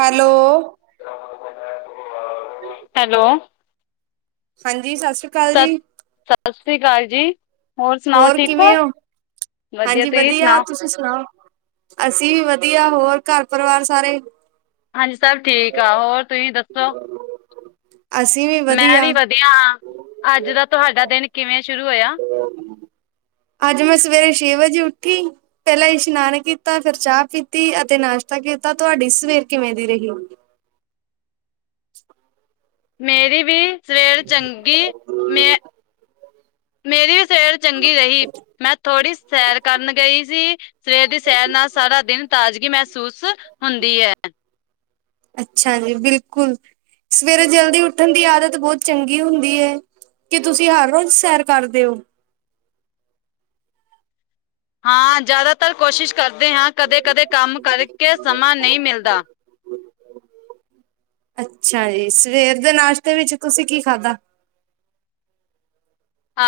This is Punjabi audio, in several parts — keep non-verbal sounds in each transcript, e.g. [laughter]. ਹੈਲੋ [unintelligible] [inaudible] ਹੈਲੋ ਹਾਂਜੀ ਸਤਿ ਸ਼੍ਰੀ ਕਾਲ ਜੀ ਸੱਸ ਸ਼੍ਰੀ ਕਾਲ ਜੀ। ਹੋਰ ਕਿਵੇਂ ਹੋ? ਹਾਂਜੀ ਤੁਸੀਂ ਵਧੀਆ, ਸੁਣਾਓ ਤੁਸੀਂ ਸੁਣਾਓ? ਅਸੀਂ ਵੀ ਵਧੀਆ, ਹੋਰ ਘਰ ਪਰਿਵਾਰ ਸਾਰੇ ਹਾਂਜੀ ਸਭ ਠੀਕ ਆ, ਹੋਰ ਤੁਸੀਂ ਦੱਸੋ? ਅਸੀਂ ਵੀ ਮੈਂ ਵੀ ਵਧੀਆ ਹਾਂ, ਅੱਜ ਦਾ ਤੁਹਾਡਾ ਦਿਨ ਕਿਵੇਂ ਸ਼ੁਰੂ ਹੋਇਆ? ਅੱਜ ਮੈਂ ਸਵੇਰੇ ਛੇ ਵਜੇ ਉੱਠੀ। ਪਹਿਲਾਂ ਇਸ਼ਨਾਨ ਕੀਤਾ, ਫੇਰ ਚਾਹ ਪੀਤੀ ਅਤੇ ਨਾਸ਼ਤਾ ਕੀਤਾ ਤੁਹਾਡੀ ਸਵੇਰ ਕਿਵੇਂ ਦੀ ਰਹੀਓ? ਮੇਰੀ ਵੀ ਸਵੇਰ ਚੰਗੀ, ਮੈਂ ਮੇਰੀ ਸਵੇਰ ਚੰਗੀ ਰਹੀ ਮੈਂ ਥੋੜ੍ਹੀ ਸੈਰ ਕਰਨ ਗਈ ਸੀ। ਸਵੇਰ ਦੀ ਸੈਰ ਨਾਲ ਸਾਰਾ ਦਿਨ ਤਾਜ਼ਗੀ ਮਹਿਸੂਸ ਹੁੰਦੀ ਐ। ਅੱਛਾ ਜੀ, ਬਿਲਕੁਲ ਸਵੇਰੇ ਜਲਦੀ ਉੱਠਣ ਦੀ ਆਦਤ ਬਹੁਤ ਚੰਗੀ ਹੁੰਦੀ ਏ। ਕਿ ਤੁਸੀਂ ਹਰ ਰੋਜ਼ ਸੈਰ ਕਰਦੇ ਹੋ? ਹਾਂ, ਜ਼ਿਆਦਾਤਰ ਕੋਸ਼ਿਸ਼ ਕਰਦੇ ਹਾਂ, ਕਦੇ-ਕਦੇ ਕੰਮ ਕਰਕੇ ਸਮਾਂ ਨਹੀਂ ਮਿਲਦਾ। ਅੱਛਾ ਜੀ, ਸਵੇਰ ਦੇ ਨਾਸ਼ਤੇ ਵਿੱਚ ਤੁਸੀਂ ਕੀ ਖਾਧਾ?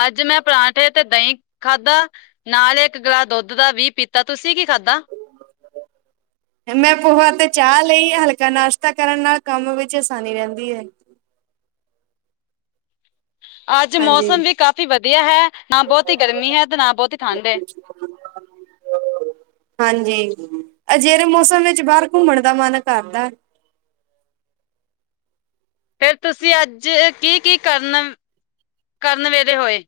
ਅੱਜ ਮੈਂ ਪਰਾਂਠੇ ਤੇ ਦਹੀਂ ਖਾਧਾ, ਨਾਲ ਇੱਕ ਗਲਾਸ ਦੁੱਧ ਦਾ ਵੀ ਪੀਤਾ, ਤੁਸੀਂ ਕੀ ਖਾਧਾ? ਮੈਂ ਪੋਹਾ ਤੇ ਚਾਹ ਲਈ, ਹਲਕਾ ਨਾਸ਼ਤਾ ਕਰਨ ਨਾਲ ਕੰਮ ਵਿੱਚ ਆਸਾਨੀ ਰਹਿੰਦੀ ਹੈ। ਅੱਜ ਹਾਂਜੀ, ਮੌਸਮ ਵੀ ਕਾਫ਼ੀ ਵਧੀਆ ਹੈ, ਨਾ ਬਹੁਤ ਗਰਮੀ ਹੈ ਤੇ ਨਾ ਬਹੁਤੀ ਠੰਡ ਹੈ। [unintelligible] ਹਾਂਜੀ, ਅਜਿੜੇ ਮੌਸਮ ਵਿੱਚ ਬਾਹਰ ਘੁੰਮਣ ਦਾ ਮਨ ਕਰਦਾ। ਫਿਰ ਤੁਸੀਂ ਅੱਜ ਕੀ-ਕੀ ਕਰਨ ਕਰਨ ਵੇਲੇ ਹੋਏ?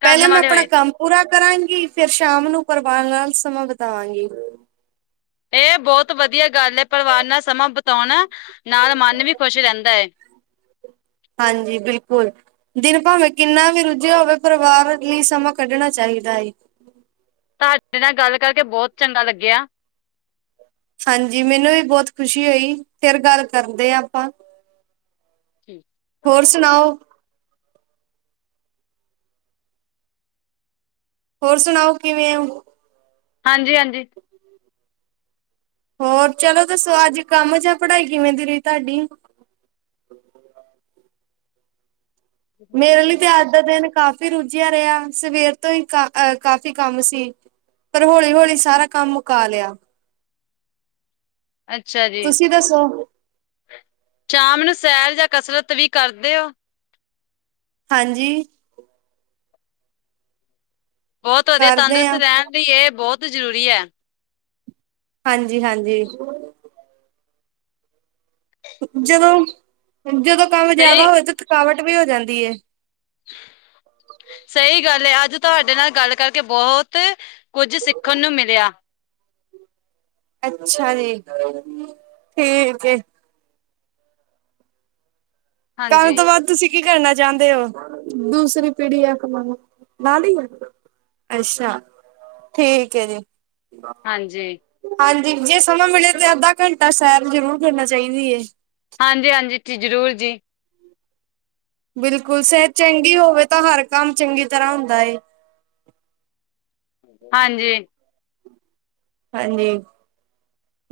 ਕਰਨ ਪਹਿਲੇ ਮੈਂ ਵਾਲੇ ਆਪਣਾ ਹੋਏ ਕੰਮ ਪੂਰਾ ਕਰਾਂਗੀ, ਫੇਰ ਸ਼ਾਮ ਨੂੰ ਪਰਵਾਰ ਨਾਲ ਸਮਾਂ ਬਤਾਵਾਂਗੀ। ਇਹ ਬਹੁਤ ਵਧੀਆ ਗੱਲ ਐ ਪਰਿਵਾਰ ਨਾਲ ਸਮਾਂ ਬਤਾਉਣਾ ਨਾਲ ਮਨ ਵੀ ਖੁਸ਼ ਰਹਿੰਦਾ ਏ। ਹਾਂਜੀ, ਬਿਲਕੁਲ। ਦਿਨ ਭਾਵੇਂ ਕਿੰਨਾ ਵੀ ਰੁੱਝਿਆ ਹੋਵੇ, ਪਰਿਵਾਰ ਲਈ ਸਮਾਂ ਕੱਢਣਾ ਚਾਹੀਦਾ ਏ। ਤੁਹਾਡੇ ਨਾਲ ਗੱਲ ਕਰਕੇ ਬਹੁਤ ਚੰਗਾ ਲੱਗਿਆ। ਹਾਂਜੀ, ਮੈਨੂੰ ਵੀ ਬਹੁਤ ਖੁਸ਼ੀ ਹੋਈ ਫਿਰ ਗੱਲ ਕਰਦੇ ਆ ਆਪਾਂ। ਹੋਰ [inaudible] ਸੁਣਾਓ। ਹੋਰ ਸੁਣਾਓ, ਕਿਵੇਂ ੳ? ਹਾਂਜੀ, ਹਾਂਜੀ। ਹੋਰ ਚਲੋ ਦੱਸੋ, ਅੱਜ ਕੰਮ ਜਾਂ ਪੜ੍ਹਾਈ ਕਿਵੇਂ ਦੀ ਰਹੀ ਤੁਹਾਡੀ? ਮੇਰੇ ਲਈ ਤੇ ਅੱਜ ਦਾ ਦਿਨ ਕਾਫ਼ੀ ਰੁੱਝਿਆ ਰਿਹਾ, ਸਵੇਰ ਤੋਂ ਹੀ ਕਾ ਅਹ ਕਾਫੀ ਕੰਮ ਸੀ। ਪਰ ਹੌਲੀ-ਹੌਲੀ ਸਾਰਾ ਕੰਮ ਮੁਕਾ ਲਿਆ। ਅੱਛਾ ਜੀ ਤੁਸੀਂ ਦੱਸੋ? ਸ਼ਾਮ ਨੂੰ ਸੈਰ ਜਾਂ ਕਸਰਤ ਵੀ ਕਰਦੇ ਹੋ? ਹਾਂਜੀ। ਬਹੁਤ ਵਧੀਆ ਕਰਦੇ ਤੰਦਰੁਸਤ ਆ ਰਹਿਣ ਲਈ ਇਹ ਬਹੁਤ ਜ਼ਰੂਰੀ ਹੈ। ਹਾਂਜੀ, ਹਾਂਜੀ। ਜਦੋਂ-ਜਦੋਂ ਕੰਮ ਜਿਆਦਾ ਹੋਵੇ ਸਹੀ ਤਾਂ, ਥਕਾਵਟ ਵੀ ਹੋ ਜਾਂਦੀ ਹੈ। ਸਹੀ ਗੱਲ ਅੱਜ ਤੁਹਾਡੇ ਨਾਲ ਗੱਲ ਕਰਕੇ ਬਹੁਤ ਕੁਝ ਸਿੱਖਣ ਨੂੰ ਮਿਲਿਆ। ਅੱਛਾ ਜੀ, ਠੀਕ ਹੈ। ਕਰਨ ਹਾਂਜੀ ਤੋਂ ਬਾਅਦ ਤੁਸੀਂ ਕੀ ਕਰਨਾ ਚਾਹੁੰਦੇ ਹੋ? ਦੂਸਰੀ ਪੀੜੀ ਆ ਕਮਾਉ ਨਾ ਲਈ ਆ। ਅੱਛਾ, ਠੀਕ ਹੈ ਜੀ। ਹਾਂਜੀ, ਹਾਂਜੀ, ਜੇ ਸਮਾਂ ਮਿਲੇ ਤੇ ਅੱਧਾ ਘੰਟਾ ਸੈਰ ਜ਼ਰੂਰ ਕਰਨਾ ਚਾਹੀਦੀ ਹੈ। ਹਾਂਜੀ, ਹਾਂਜੀ ਜੀ, ਜ਼ਰੂਰ ਜੀ। ਬਿਲਕੁਲ ਸਿਹਤ ਚੰਗੀ ਹੋਵੇ ਤਾਂ, ਹਰ ਕੰਮ ਚੰਗੀ ਤਰ੍ਹਾਂ ਹੁੰਦਾ। ਹਾਂਜੀ। ਹਾਂਜੀ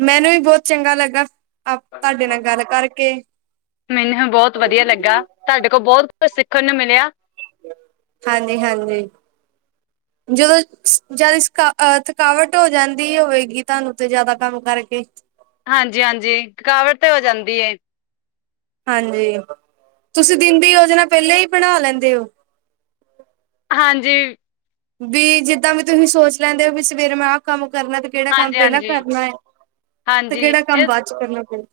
ਮੈਨੂੰ ਵੀ ਬਹੁਤ ਚੰਗਾ ਲੱਗਾ, ਆਪ ਤੁਹਾਡੇ ਨਾਲ ਗੱਲ ਕਰਕੇ। ਮੈਨੂੰ ਬਹੁਤ ਵਧੀਆ ਲੱਗਾ, ਤੁਹਾਡੇ ਕੋਲ ਬਹੁਤ ਕੁਛ ਸਿੱਖਣ ਨੂੰ ਮਿਲਿਆ। ਹਾਂਜੀ, ਹਾਂਜੀ। ਜਦੋਂ ਜਿਆਦਾ ਥਕਾ ਥਕਾਵਟ ਹੋ ਜਾਂਦੀ ਹੋਵੇਗੀ, ਤੁਹਾਨੂੰ ਤੇ ਜਿਆਦਾ ਕੰਮ ਕਰਕੇ। ਹਾਂਜੀ-ਹਾਂਜੀ, ਥਕਾਵਟ ਤੇ ਹੋ ਜਾਂਦੀ ਏ। ਹਾਂਜੀ, ਤੁਸੀਂ ਦਿਨ ਦੀ ਯੋਜਨਾ ਪਹਿਲਾਂ ਹੀ ਬਣਾ ਲੈਂਦੇ ਹੋ। ਹਾਂਜੀ। ਵੀ ਜਿੱਦਾਂ ਵੀ ਤੁਸੀਂ ਸੋਚ ਲੈਂਦੇ ਹੋ ਵੀ ਸਵੇਰੇ ਮੈਂ ਆਹ ਕੰਮ ਕਰਨਾ ਤੇ। ਕਿਹੜਾ ਕੰਮ ਹਾਂਜੀ ਪਹਿਲਾਂ ਹਾਂਜੀ ਕਰਨਾ ਹੈ, ਤੇ ਹਾਂਜੀ ਕਿਹੜਾ ਕੰਮ ਇਹ ਬਾਅਦ ਚ ਕਰਨਾ ਪਦਾ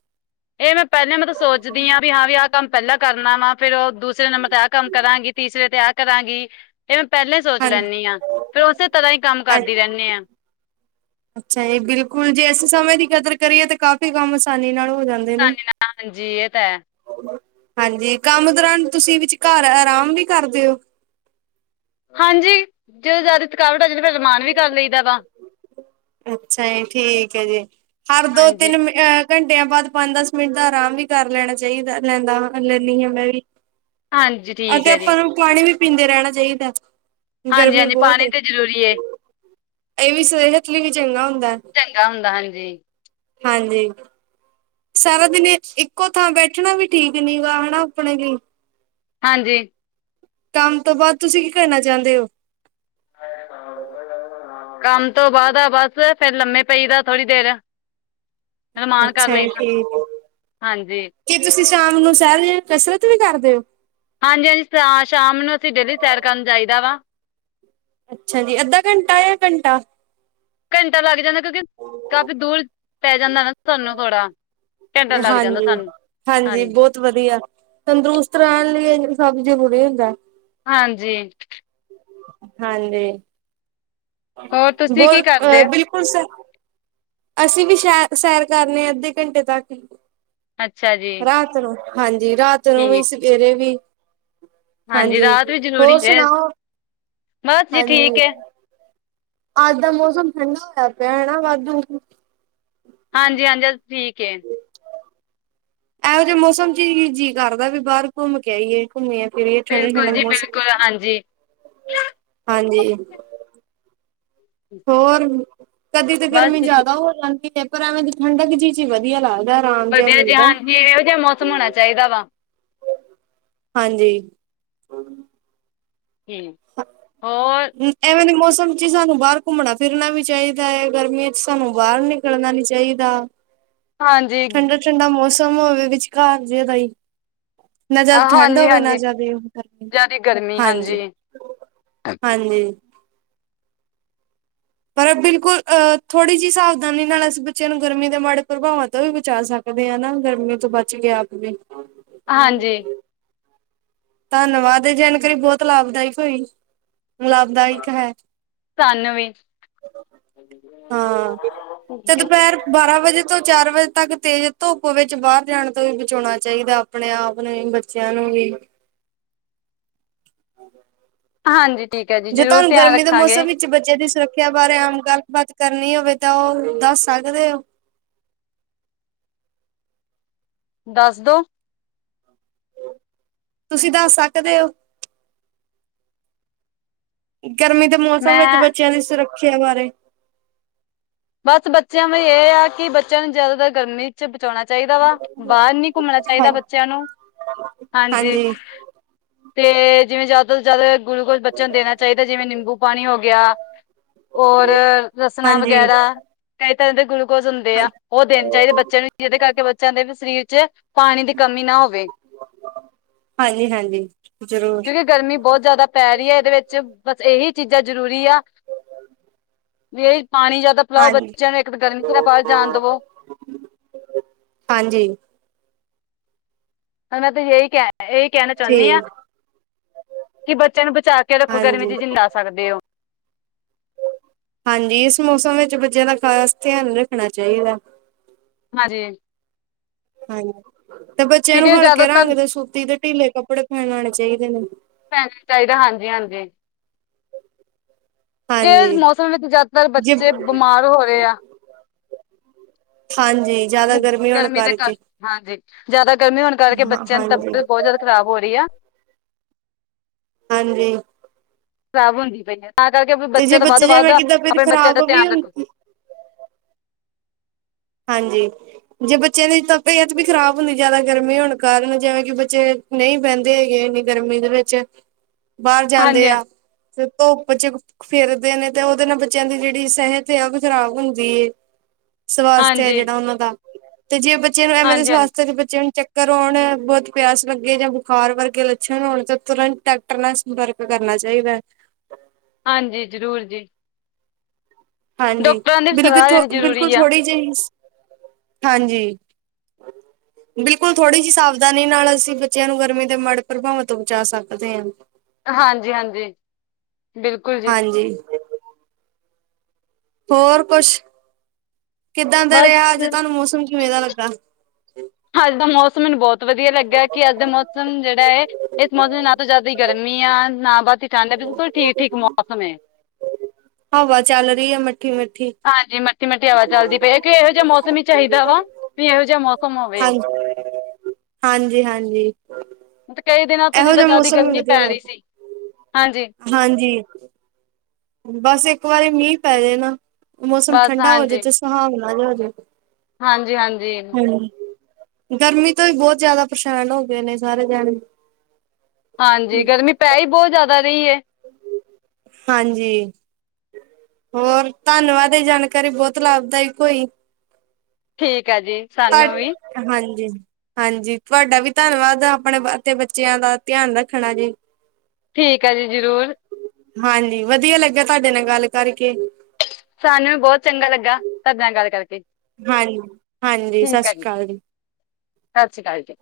ਇਹ ਮੈਂ ਪਹਿਲਾਂ ਮੈਂ ਤਾਂ ਸੋਚਦੀ ਹਾਂ ਵੀ, ਹਾਂ ਵੀ ਆਹ ਕੰਮ ਪਹਿਲਾਂ ਕਰਨਾ ਵਾ, ਫੇਰ ਉਹ ਦੂਸਰੇ ਨੰਬਰ ਤੇ ਆਹ ਕੰਮ ਕਰਾਂਗੀ। ਤੀਸਰੇ ਤੇ ਆਹ ਕਰਾਂਗੀ, ਇਹ ਮੈਂ ਪਹਿਲਾਂ ਹੀ ਸੋਚ ਲੈਂਦੀ ਹਾਂਜੀ ਹਾਂ, ਫੇਰ ਉਸੇ ਤਰ੍ਹਾਂ ਹੀ ਕੰਮ ਕਰਦੀ ਰਹਿੰਦੇ ਹਾਂ। ਅੱਛਾ ਜੀ ਬਿਲਕੁਲ ਜੇ ਇਸ ਸਮੇਂ ਦੀ ਕਦਰ ਕਰੀਏ ਤਾਂ, ਕਾਫ਼ੀ ਕੰਮ ਆਸਾਨੀ ਨਾਲ ਹੋ ਜਾਂਦਾ। ਨ ਹਾਂਜੀ, ਇਹ ਤਾਂ ਹੈ। ਹਾਂਜੀ, ਕੰਮ ਦੌਰਾਨ ਤੁਸੀਂ ਵਿਚ ਘਰ ਆਰਾਮ ਵੀ ਕਰਦੇ ਹੋ। ਹਾਂਜੀ ਜਦੋਂ ਜ਼ਿਆਦਾ ਥਕਾਵਟ ਆ, ਰਾਮ ਵੀ ਕਰ ਲਈਦਾ ਵਾ। ਅੱਛਾ ਜੀ ਠੀਕ ਹੈ ਜੀ, ਹਰ ਦੋ ਹਾਂਜੀ ਤਿੰਨ ਘੰਟਿਆਂ ਬਾਅਦ, ਪੰਜ ਦਸ ਮਿੰਟ ਦਾ ਆਰਾਮ ਵੀ ਕਰ ਲੈਣਾ ਚਾਹੀਦਾ ਲੈਂਦਾ, ਲੈਂਦੀ ਹਾਂ ਮੈਂ ਵੀ। ਹਾਂਜੀ ਆ ਠੀਕ ਤੇ ਹੈ ਆਪਾਂ ਜੀ ਨੂੰ ਪਾਣੀ ਵੀ ਪੀਂਦੇ ਰਹਿਣਾ ਚਾਹੀਦਾ। ਹਾਂਜੀ ਗਰਮੀ ਹਾਂਜੀ ਬਹੁਤ ਪਾਣੀ ਏ ਤਾਂ ਜ਼ਰੂਰੀ। ਇਹ ਵੀ ਸਹਿਤ ਲਈ ਵੀ ਚੰਗਾ ਹੁੰਦਾ। ਚੰਗਾ ਹੁੰਦਾ ਹਾਂਜੀ। ਹਾਂਜੀ। ਸਾਰਾ ਦਿਨ ਇੱਕੋ ਥਾਂ ਬੈਠਣਾ ਵੀ ਠੀਕ ਨੀ ਗਾ ਹਨਾ, ਆਪਣੇ ਲਈ। ਹਾਂਜੀ। ਕੰਮ ਤੋਂ ਬਾਅਦ ਤੁਸੀਂ ਕੀ ਕਰਨਾ ਚਾਹੁੰਦੇ ਹੋ? [unintelligible] ਕੰਮ ਤੋਂ ਬਾਅਦ ਆ ਬਸ, ਫੇਰ ਲੰਮੇ ਪਈ ਦਾ ਥੋੜੀ ਦੇਰ। ਰਮਾਨ ਕਰ ਅੱਛਾ ਇਹ ਲਈਦਾ ਠ ਹਾਂਜੀ ਕੀ ਤੁਸੀਂ ਸ਼ਾਮ ਨੂੰ ਸਹਿਾਰ ਕਸਰਤ ਵੀ ਕਰਦੇ ਹੋ। ਹਾਂਜੀ ਹਾਂਜੀ ਸ਼ਾਮ ਨੂੰ ਅਸੀਂ ਡੇਲੀ ਸੈਰ ਕਰਨ ਚਾਹੀਦਾ ਵਾ। ਅੱਛਾ ਜੀ ਅੱਧਾ ਘੰਟਾ ਜਾਂ ਘੰਟਾ। ਘੰਟਾ ਲੱਗ ਜਾਂਦਾ ਕਿਉਂਕਿ, ਕਾਫ਼ੀ ਦੂਰ ਪੈ ਜਾਂਦਾ ਨਾ। ਸਾਨੂੰ ਥੋੜਾ, ਘੰਟਾ ਲੱਗ ਜਾਂਦਾ ਹਾਂਜੀ, ਸਾਨੂੰ ਹਾਂਜੀ। ਵਧੀਆ ਤੰਦਰੁਸਤ ਰਹਿਣ ਲਈ ਸਭ ਜ਼ਰੂਰੀ ਹੁੰਦਾ। ਹਾਂਜੀ ਹਾਂਜੀ ਹੋਰ ਤੁਸੀਂ ਕੀ ਬਹੁਤ ਆ ਕਰਦੇ ਹੋ ਬਿਲਕੁਲ ਅਸੀਂ ਵੀ ਸੈਰ ਸੈਰ ਕਰਨੇ ਆ ਅੱਧੇ ਘੰਟੇ ਤੱਕ ਹੀ ਅੱਛਾ ਜੀ ਰਾਤ ਨੂੰ ਹਾਂਜੀ ਰਾਤ ਨੂੰ ਵੀ ਠੀਕ ਸਵੇਰੇ ਵੀ ਹਾਂਜੀ ਰਾਤ ਵੀ ਹੋਰ ਜ਼ਰੂਰੀ ਹੈ। ਸੁਣਾਓ ਬਸ ਜੀ ਠੀਕ ਹਾਂਜੀ ਹੈ ਅੱਜ ਦਾ ਮੌਸਮ ਠੰਡਾ ਹੋਇਆ ਪਿਆ ਹੈ ਵਾਧੂ ਹਾਂਜੀ ਹਾਂਜੀ ਠੀਕ ਏ ਮੋ ਜਦੇ ਮੌਸਮ ਚ ਜੀਅ ਕਰਦਾ ਵੀ ਬਾਹਰ ਘੁੰਮ ਕੇ ਆਈਏ। ਘੁੰਮੀੀਆਂ ਫਿਰਰੀਏ ਠੰਡਾ ਬਿਲਕੁਲ ਠੰਡਾ ਜੀ ਮੌਸਮ, ਬਿਲਕੁਲ ਹਾਂਜੀ। ਹਾਂਜੀ। ਹੋਰ ਕਦੇ ਤਾਂ ਬਸ ਗਰਮੀ ਜੀ ਠੀ- ਜਿਆਦਾ ਹੋ ਜਾਂਦੀ ਹੈ, ਪਰ ਐਵੇਂ ਦੀ ਠੰਡਕ ਜੀਜ਼ ਜੀ ਵਧੀਆ ਲੱਗਦਾ ਆਰਾਮ ਜਿਹਾ ਵਧੀਆ ਮਿਲਦਾ [unintelligible] ਹੋਣਾ ਚਾਹੀਦਾ ਵਾ। ਹਾਂਜੀ [unintelligible] ਹੋਰ [unintelligible] ਐਵੇਂ ਦੇ ਮੌਸਮ ਚ ਸਾਨੂੰ ਬਾਹਰ ਘੁੰਮਣਾ ਫਿਰਨਾ ਵੀ ਚਾਹੀਦਾ ਹੈ ਗਰਮੀਆਂ ਚ ਸਾਨੂੰ ਬਾਹਰ ਨਿਕਲਣਾ ਨੀ ਚਾਹੀਦਾ ਹਾਂਜੀ ਬੜਾ ਠੰਡਾ ਮੌਸਮ ਹੋਵੇ ਵਿਚਕਾਰ ਜੇਦਾ ਹੀ ਨਾ ਜ਼ਿਆਦਾ ਠੰਡ ਹੋਵੇ ਨਾ ਹਾਂਜੀ-ਹਾਂਜੀ ਜ਼ਿਆਦਾ ਕਰ ਜ਼ਿਆਦਾ ਗਰਮੀ ਹਾਂਜੀ ਹਾਂਜੀ ਪਰ ਬਿਲਕੁਲ ਅਹ ਥੋੜੀ ਜਿਹੀ ਸਾਵਧਾਨੀ ਨਾਲ ਅਸੀਂ ਬੱਚਿਆਂ ਨੂੰ ਗਰਮੀ ਦੇ ਮਾੜੇ ਪ੍ਰਭਾਵਾਂ ਤੋਂ ਵੀ ਬਚਾ ਸਕਦੇ ਕਦੇ ਆ ਨਾ ਗਰਮੀ ਤੋਂ ਬਚ ਗਿਆ ਆਪ ਵੀ ਹਾਂਜੀ ਧੰਨਵਾਦ ਇਹ ਜਾਣਕਾਰੀ ਬਹੁਤ ਲਾਭਦਾਇਕ ਹੋਈ ਲਾਭਦਾਇਕ ਹੈ ਸਾਨੂੰ ਵੀ ਹਾਂ ਤੇ [unintelligible] ਦੁਪਹਿਰ ਬਾਰਾਂ ਵਜੇ ਤੋਂ ਚਾਰ ਵਜੇ ਤੱਕ ਤੇਜ਼ ਧੁੱਪ ਵਿੱਚ ਬਾਹਰ ਜਾਣ ਤੋਂ ਵੀ ਬਚਾਉਣਾ ਚਾਹੀਦਾ ਆਪਣੇ ਆਪ ਨੂੰ ਵੀ ਬੱਚਿਆਂ ਨੂੰ ਵੀ ਹਾਂ ਹਾਂਜੀ ਠੀਕ ਹੈ ਜੀ ਜ਼ਰੂਰ ਧਿਆਨ ਰੱਖਾਂਗੇ ਬੱਚੇ ਦੀ ਸੁਰੱਖਿਆ ਬਾਰੇ ਆਮ ਗੱਲਬਾਤ ਕਰਨੀ ਹੋਵੇ ਤਾਂ ਓ, ਦੱਸ ਸਕਦੇ ਓ? ਦੱਸ ਦੋ। ਤੁਸੀਂ ਦੱਸ ਸਕਦੇ ਓ? ਗਰਮੀ ਦੇ ਮੌਸਮ ਵਿੱਚ ਮੈਂ ਬੱਚਿਆਂ ਦੀ ਸੁਰੱਖਿਆ ਬਾਰੇ ਬਸ ਬੱਚਿਆਂ ਵ ਇਹ ਆ ਕਿ ਬੱਚਿਆਂ ਨੂੰ ਜਿਆਦਾਤਰ ਗਰਮੀ ਬਚਾਉਣਾ ਚਾਹੀਦਾ ਵਾ ਬਾਹਰ ਨੀ ਘੁੰਮਣਾ ਚਾਹੀਦਾ ਹਾਂਜੀ ਬੱਚਿਆਂ ਨੂੰ ਹਾਂਜੀ ਤੇ ਜਿਵੇਂ ਜਿਆਦਾ ਤੋਂ ਜਿਆਦਾ ਗਲੂਕੋਜ ਬੱਚਣ ਨੂੰ ਦੇਣਾ ਚਾਹੀਦਾ ਜਿਵੇਂ ਨਿੰਬੂ ਪਾਣੀ ਹੋ ਗਿਆ ਔਰ ਰਸਣਾ ਹਾਂਜੀ ਵਗੈਰਾ ਕਈ ਤਰ੍ਹਾਂ ਦੇ ਗਲੂਕੋਜ ਹੁੰਦੇ ਆ ਹਾਂਜੀ ਉਹ ਦੇਣੇ ਚਾਹੀਦੇ ਬੱਚਿਆਂ ਨੂੰ ਜਿਹਦੇ ਕਰਕੇ ਬੱਚਿਆਂ ਦੇ ਵੀ ਸਰੀਰ ਚ ਪਾਣੀ ਦੀ ਕਮੀ ਨਾ ਹੋਵੇ। ਹਾਂਜੀ ਹਾਂਜੀ ਜ਼ਰੂਰ ਕਿਉਂਕਿ ਗਰਮੀ ਬਹੁਤ ਜ਼ਿਆਦਾ ਪੈ ਰਹੀ ਏ ਇਹਦੇ ਵਿੱਚ ਬਸ ਇਹੀ ਚੀਜ਼ਾਂ ਜ਼ਰੂਰੀ ਆ, ਵੀ ਪਾਣੀ ਜਿਆਦਾ ਲਾਓ ਹਾਂਜੀ ਬੱਚਿਆਂ ਨੂੰ ਇੱਕ ਗੱਲ ਨੀ ਤਰ੍ਹਾਂ ਪਾ ਜਾਣ ਦੇਵੋ [unintelligible] ਹਾਂਜੀ। ਹਨਾ ਤੇ ਹੇਹੀ ਕਹਿ ਇਹੀ ਕਹਿਣਾ ਚਾਂਨੀਂ ਆ, ਠੀਕ ਕਿ ਬੱਚਿਆਂ ਨੂੰ ਬਚਾ ਕੇ ਰੱਖੋ ਗਰਮੀ ਹਾਂਜੀ 'ਚ ਜਿਨ ਬਚਾ ਸਕਦੇ ਓ। ਹਾਂਜੀ, ਇਸ ਮੌਸਮ ਵਿੱਚ ਬੱਚਿਆਂ ਦਾ ਖਾਸ ਧਿਆਨ ਰੱਖਣਾ ਚਾਈਦਾ। ਹਾਂਜੀ। ਹਾਂਜੀ, ਤੇ ਬੱਚਿਆਂ ਨੂੰ ਕਿਉਂਕਿ ਹਲਕੇ ਰੰਗ ਜ਼ਿਆਦਾਤਰ ਦੇ ਸੂਤੀ ਤੇ ਢੀਲੇ ਕੱਪੜੇ ਪਹਿਣਾਨੇ ਚਾਈਦੇ ਨੇ। ਪਹਿ‌ਨੇ ਚਾਈਦੇ ਹਾਂਜੀ-ਹਾਂਜੀ। ਜੇ ਏਸ ਹਾਂਜੀ। ਮੌਸਮ ਵਿੱਚ ਜਿਆਦਾਤਰ ਜੇ ਬੱਚੇ, ਬਿਮਾਰ ਹੋ ਰੇ ਆ। ਹਾਂਜੀ, ਜਿਆਦਾ ਗਰਮੀ ਹੋਣ ਦੇ ਕਰ ਕਰਕੇ। ਹਾਂਜੀ, ਜਿਆਦਾ ਗਰਮੀ ਹੋਣ ਕਰਕੇ, ਹਾਂ ਬੱਚਿਆਂ ਦੀ ਹਾਂਜੀ। ਤਬੀਅਤ ਬਹੁਤ ਜਿਆਦਾ ਖ਼ਰਾਬ ਹੋ ਰੀ ਆ। ਹਾਂਜੀ। ਖਰਾਬ ਹੁੰਦੀ ਪਈ ਏ, ਤਾਂ ਕਰਕੇ ਤੇ ਜੇ ਬੱਚਿਆਂ ਦਾ ਵੱਧ ਬੱਚੇ ਤੋਂ ਵੱਧ ਜਿਵੇਂ ਕਿ ਤਬੀਅਤ ਆਪਣੇ ਬੱਚਿਆਂ ਦਾ ਖ਼ਰਾਬ ਵੀ ਧਿਆਨ ਹੁੰ ਰੱਖੋ। ਹਾਂਜੀ, ਜੇ ਬੱਚਿਆਂ ਦੀ ਤਬੀਅਤ ਵੀ ਖ਼ਰਾਬ ਹੁੰਦੀ ਜਿਆਦਾ ਗਰਮੀ ਹੋਣ ਕਾਰਨ, ਜਿਵੇਂ ਕਿ ਬੱਚੇ ਨਈਂ ਬਹਿੰਦੇ ਹੈਗੇ, ਇੰਨੀ ਗਰਮੀ ਦੇ ਵਿੱਚ, ਬਾਹਰ ਹਾਂਜੀ ਹਾਂਜੀ ਜਾਂਦੇ ਆ ਤੇ ਧੁੱਪ ਚ ਫਿਰਦੇ ਨੇ ਤੇ ਉਹਦੇ ਨਾਲ ਬੱਚਿਆਂ ਦੀ ਜਿਹੜੀ ਸਿਹਤ ਯਾ, ਉਹ ਵੀ ਖ਼ਰਾਬ ਹੁੰਦੀ ਏ। ਸਵਾਸਥ ਹੈ ਹਾਂਜੀ ਜਿਹੜਾ ਉਹਨਾਂ ਦਾ, ਤੇ ਜੇ ਬੱਚਿਆਂ ਨੂੰ ਐਵੇਂ ਦੇ ਹਾਂਜੀ ਹਾਂਜੀ ਸਵਾਸਥਤ 'ਚ' ਬੱਚਿਆਂ ਨੂੰ ਚੱਕ ਕਰ ਆਉਣ ਬਹੁਤ ਪਿਆਸ ਲੱਗੇ ਜਾਂ, ਬੁਖਾਰ ਵਰਗੇ ਲੱਛਣ ਹੋਣ ਤੇ, ਤੁਰੰਤ ਟੈਕਟਰ ਨਾਲ ਵਰਕ ਕਰਨਾ ਚਾਹੀਦੈ ਹਾਂਜੀ, ਜ਼ਰੂਰ ਜੀ। ਹਾਂਜੀ, ਡਾਕਟਰਾਂ ਦੀ ਵੀ ਬਿਲਕੁਲ ਸਲਾਹ ਥ ਲੈਣੀ ਬਿਲਕੁਲ ਜ਼ਰੂਰੀ ਆ ਥੋੜ੍ਹੀ ਜਿਹੀ, ਹਾਂਜੀ। [inaudible] ਬਿਲਕੁਲ ਥੋੜ੍ਹੀ ਜੀ ਸਾਵਧਾਨੀ ਨਾਲ ਅਸੀਂ ਬੱਚਿਆਂ ਨੂੰ ਗਰਮੀ ਦੇ ਮਾੜੇ ਪ੍ਰਭਾਵਾਂ ਤੋਂ ਬਚਾ ਸਕਦੇ ਆਂ। ਹਾਂਜੀ-ਹਾਂਜੀ, ਬਿਲਕੁਲ ਜੀ। ਹਾਂਜੀ। ਹੋਰ ਕੁਸ਼, ਕਿੱਦਾਂ ਦੇ ਬਸ ਰਿਹਾ, ਅੱਜ ਤਾਂਨੂੰ ਮੌਸਮ ਕਿਵੇਂ ਦਾ ਲੱਗਾ? ਹੱਜ ਦਾ ਮੌਸਮ, ਮੈਨੂੰ ਬਹੁਤ ਵਧੀਆ ਲੱਗਿਆ ਕਿ ਅੱਜ ਦੇ ਮੌਸਮ ਜਿਹੜਾ ਏ, ਇਸ ਮੌਸਮ 'ਚ ਨਾ ਤੋਂ ਜ਼ਿਆਦਾਈ ਗਰਮੀ ਆ, ਨਾ ਬਹੁਤੀ ਠੰਡ ਏ ਬਿਲਕੁਲ ਠੀਕ-ਠੀਕ ਮੌਸਮ ਏ। ਹਵਾ ਚੱਲ ਰੀਆ ਮਿੱਠੀ-ਮਿੱਠੀ। ਹਾਂਜੀ ਮਿੱਠੀ-ਮਿੱਠੀ ਹਵਾ ਚੱਲਦੀ ਪਈ ਕਿ, ਇਹੋ ਜਿਹਾ ਮੌਸਮ ਹੀ ਚਾਈਦਾ ਵਾ, ਵੀ ਇਹੋ ਜਿਹਾ ਮੌਸਮ ਹੋਵੇ। [inaudible] ਹਾਂਜੀ-ਹਾਂਜੀ। ਤੇ ਕਈ ਦਿਨਾਂ ਤੋਂ ਇਹੋ ਜਿੱਦਾਂ ਜਿਹਾ ਜ਼ਿਆਦਾ ਮੌਸਮ ਗਰਮੀ ਵਧੀਆ ਪੈ ਰਈ ਸੀ, ਲੱਗਦਾ ਹਾਂਜੀ। ਹਾਂਜੀ। ਬਸ ਇੱਕ ਵਾਰੀ ਮੀਂਹ ਪੈਜਾ, ਨਾ ਮੌਸਮ ਬਸ ਠੰਡਾ ਹੋਜੇ ਤੇ ਸੁਹਾਵਨਾ ਜਾ ਹੋਜੇ। ਹਾਂਜੀ-ਹਾਂਜੀ। ਗਰਮੀ ਤੋਂ ਵੀ ਬਹੁਤ ਜ਼ਿਆਦਾ ਪ੍ਰੇਸ਼ਾਨ ਹੋ ਗਏ ਨੇ ਸਾਰੇ ਜਾਣੇ। ਹਾਂਜੀ, ਗਰਮੀ ਪੈ ਈ ਬਹੁਤ ਜ਼ਿਆਦਾ ਰੀ ਏ। ਹਾਂਜੀ। ਹੋਰ, ਧੰਨਵਾਦ ਇਹ ਜਾਣਕਾਰੀ, ਬੋਤ ਲਾਭਦਾਇਕ ਹੋਈ। ਠੀਕ ਐ ਜੀ। ਸਾਨੂੰ ਵੀ [unintelligible] ਹਾਂਜੀ, ਹਾਂਜੀ ਤੁਵਾਡਾ ਵੀ ਧੰਨਵਾਦ ਆਪਣੇ ਬ ਤੇ ਬੱਚਿਆਂ ਦਾ ਧਿਆਨ ਰੱਖਣਾ ਜੀ। ਠੀਕ ਐ ਜੀ ਜ਼ਰੂਰ। ਹਾਂਜੀ, ਵਧੀਆ ਲੱਗਿਆ ਤਾਡੇ ਨਾਲ ਗੱਲ ਕਰਕੇ। ਸਾਨੂੰ ਵੀ ਬਹੁਤ ਚੰਗਾ ਲੱਗਾ, ਤਹਾਡੇ ਨਾਲ ਗੱਲ ਕਰਕੇ। ਹਾਂਜੀ ਹਾਂਜੀ, ਸਤਿ ਠੀਕ ਹੈ ਸ਼੍ਰੀ ਅਕਾਲ ਜੀ। ਸਤਿ ਸ਼੍ਰੀ ਅਕਾਲ ਜੀ।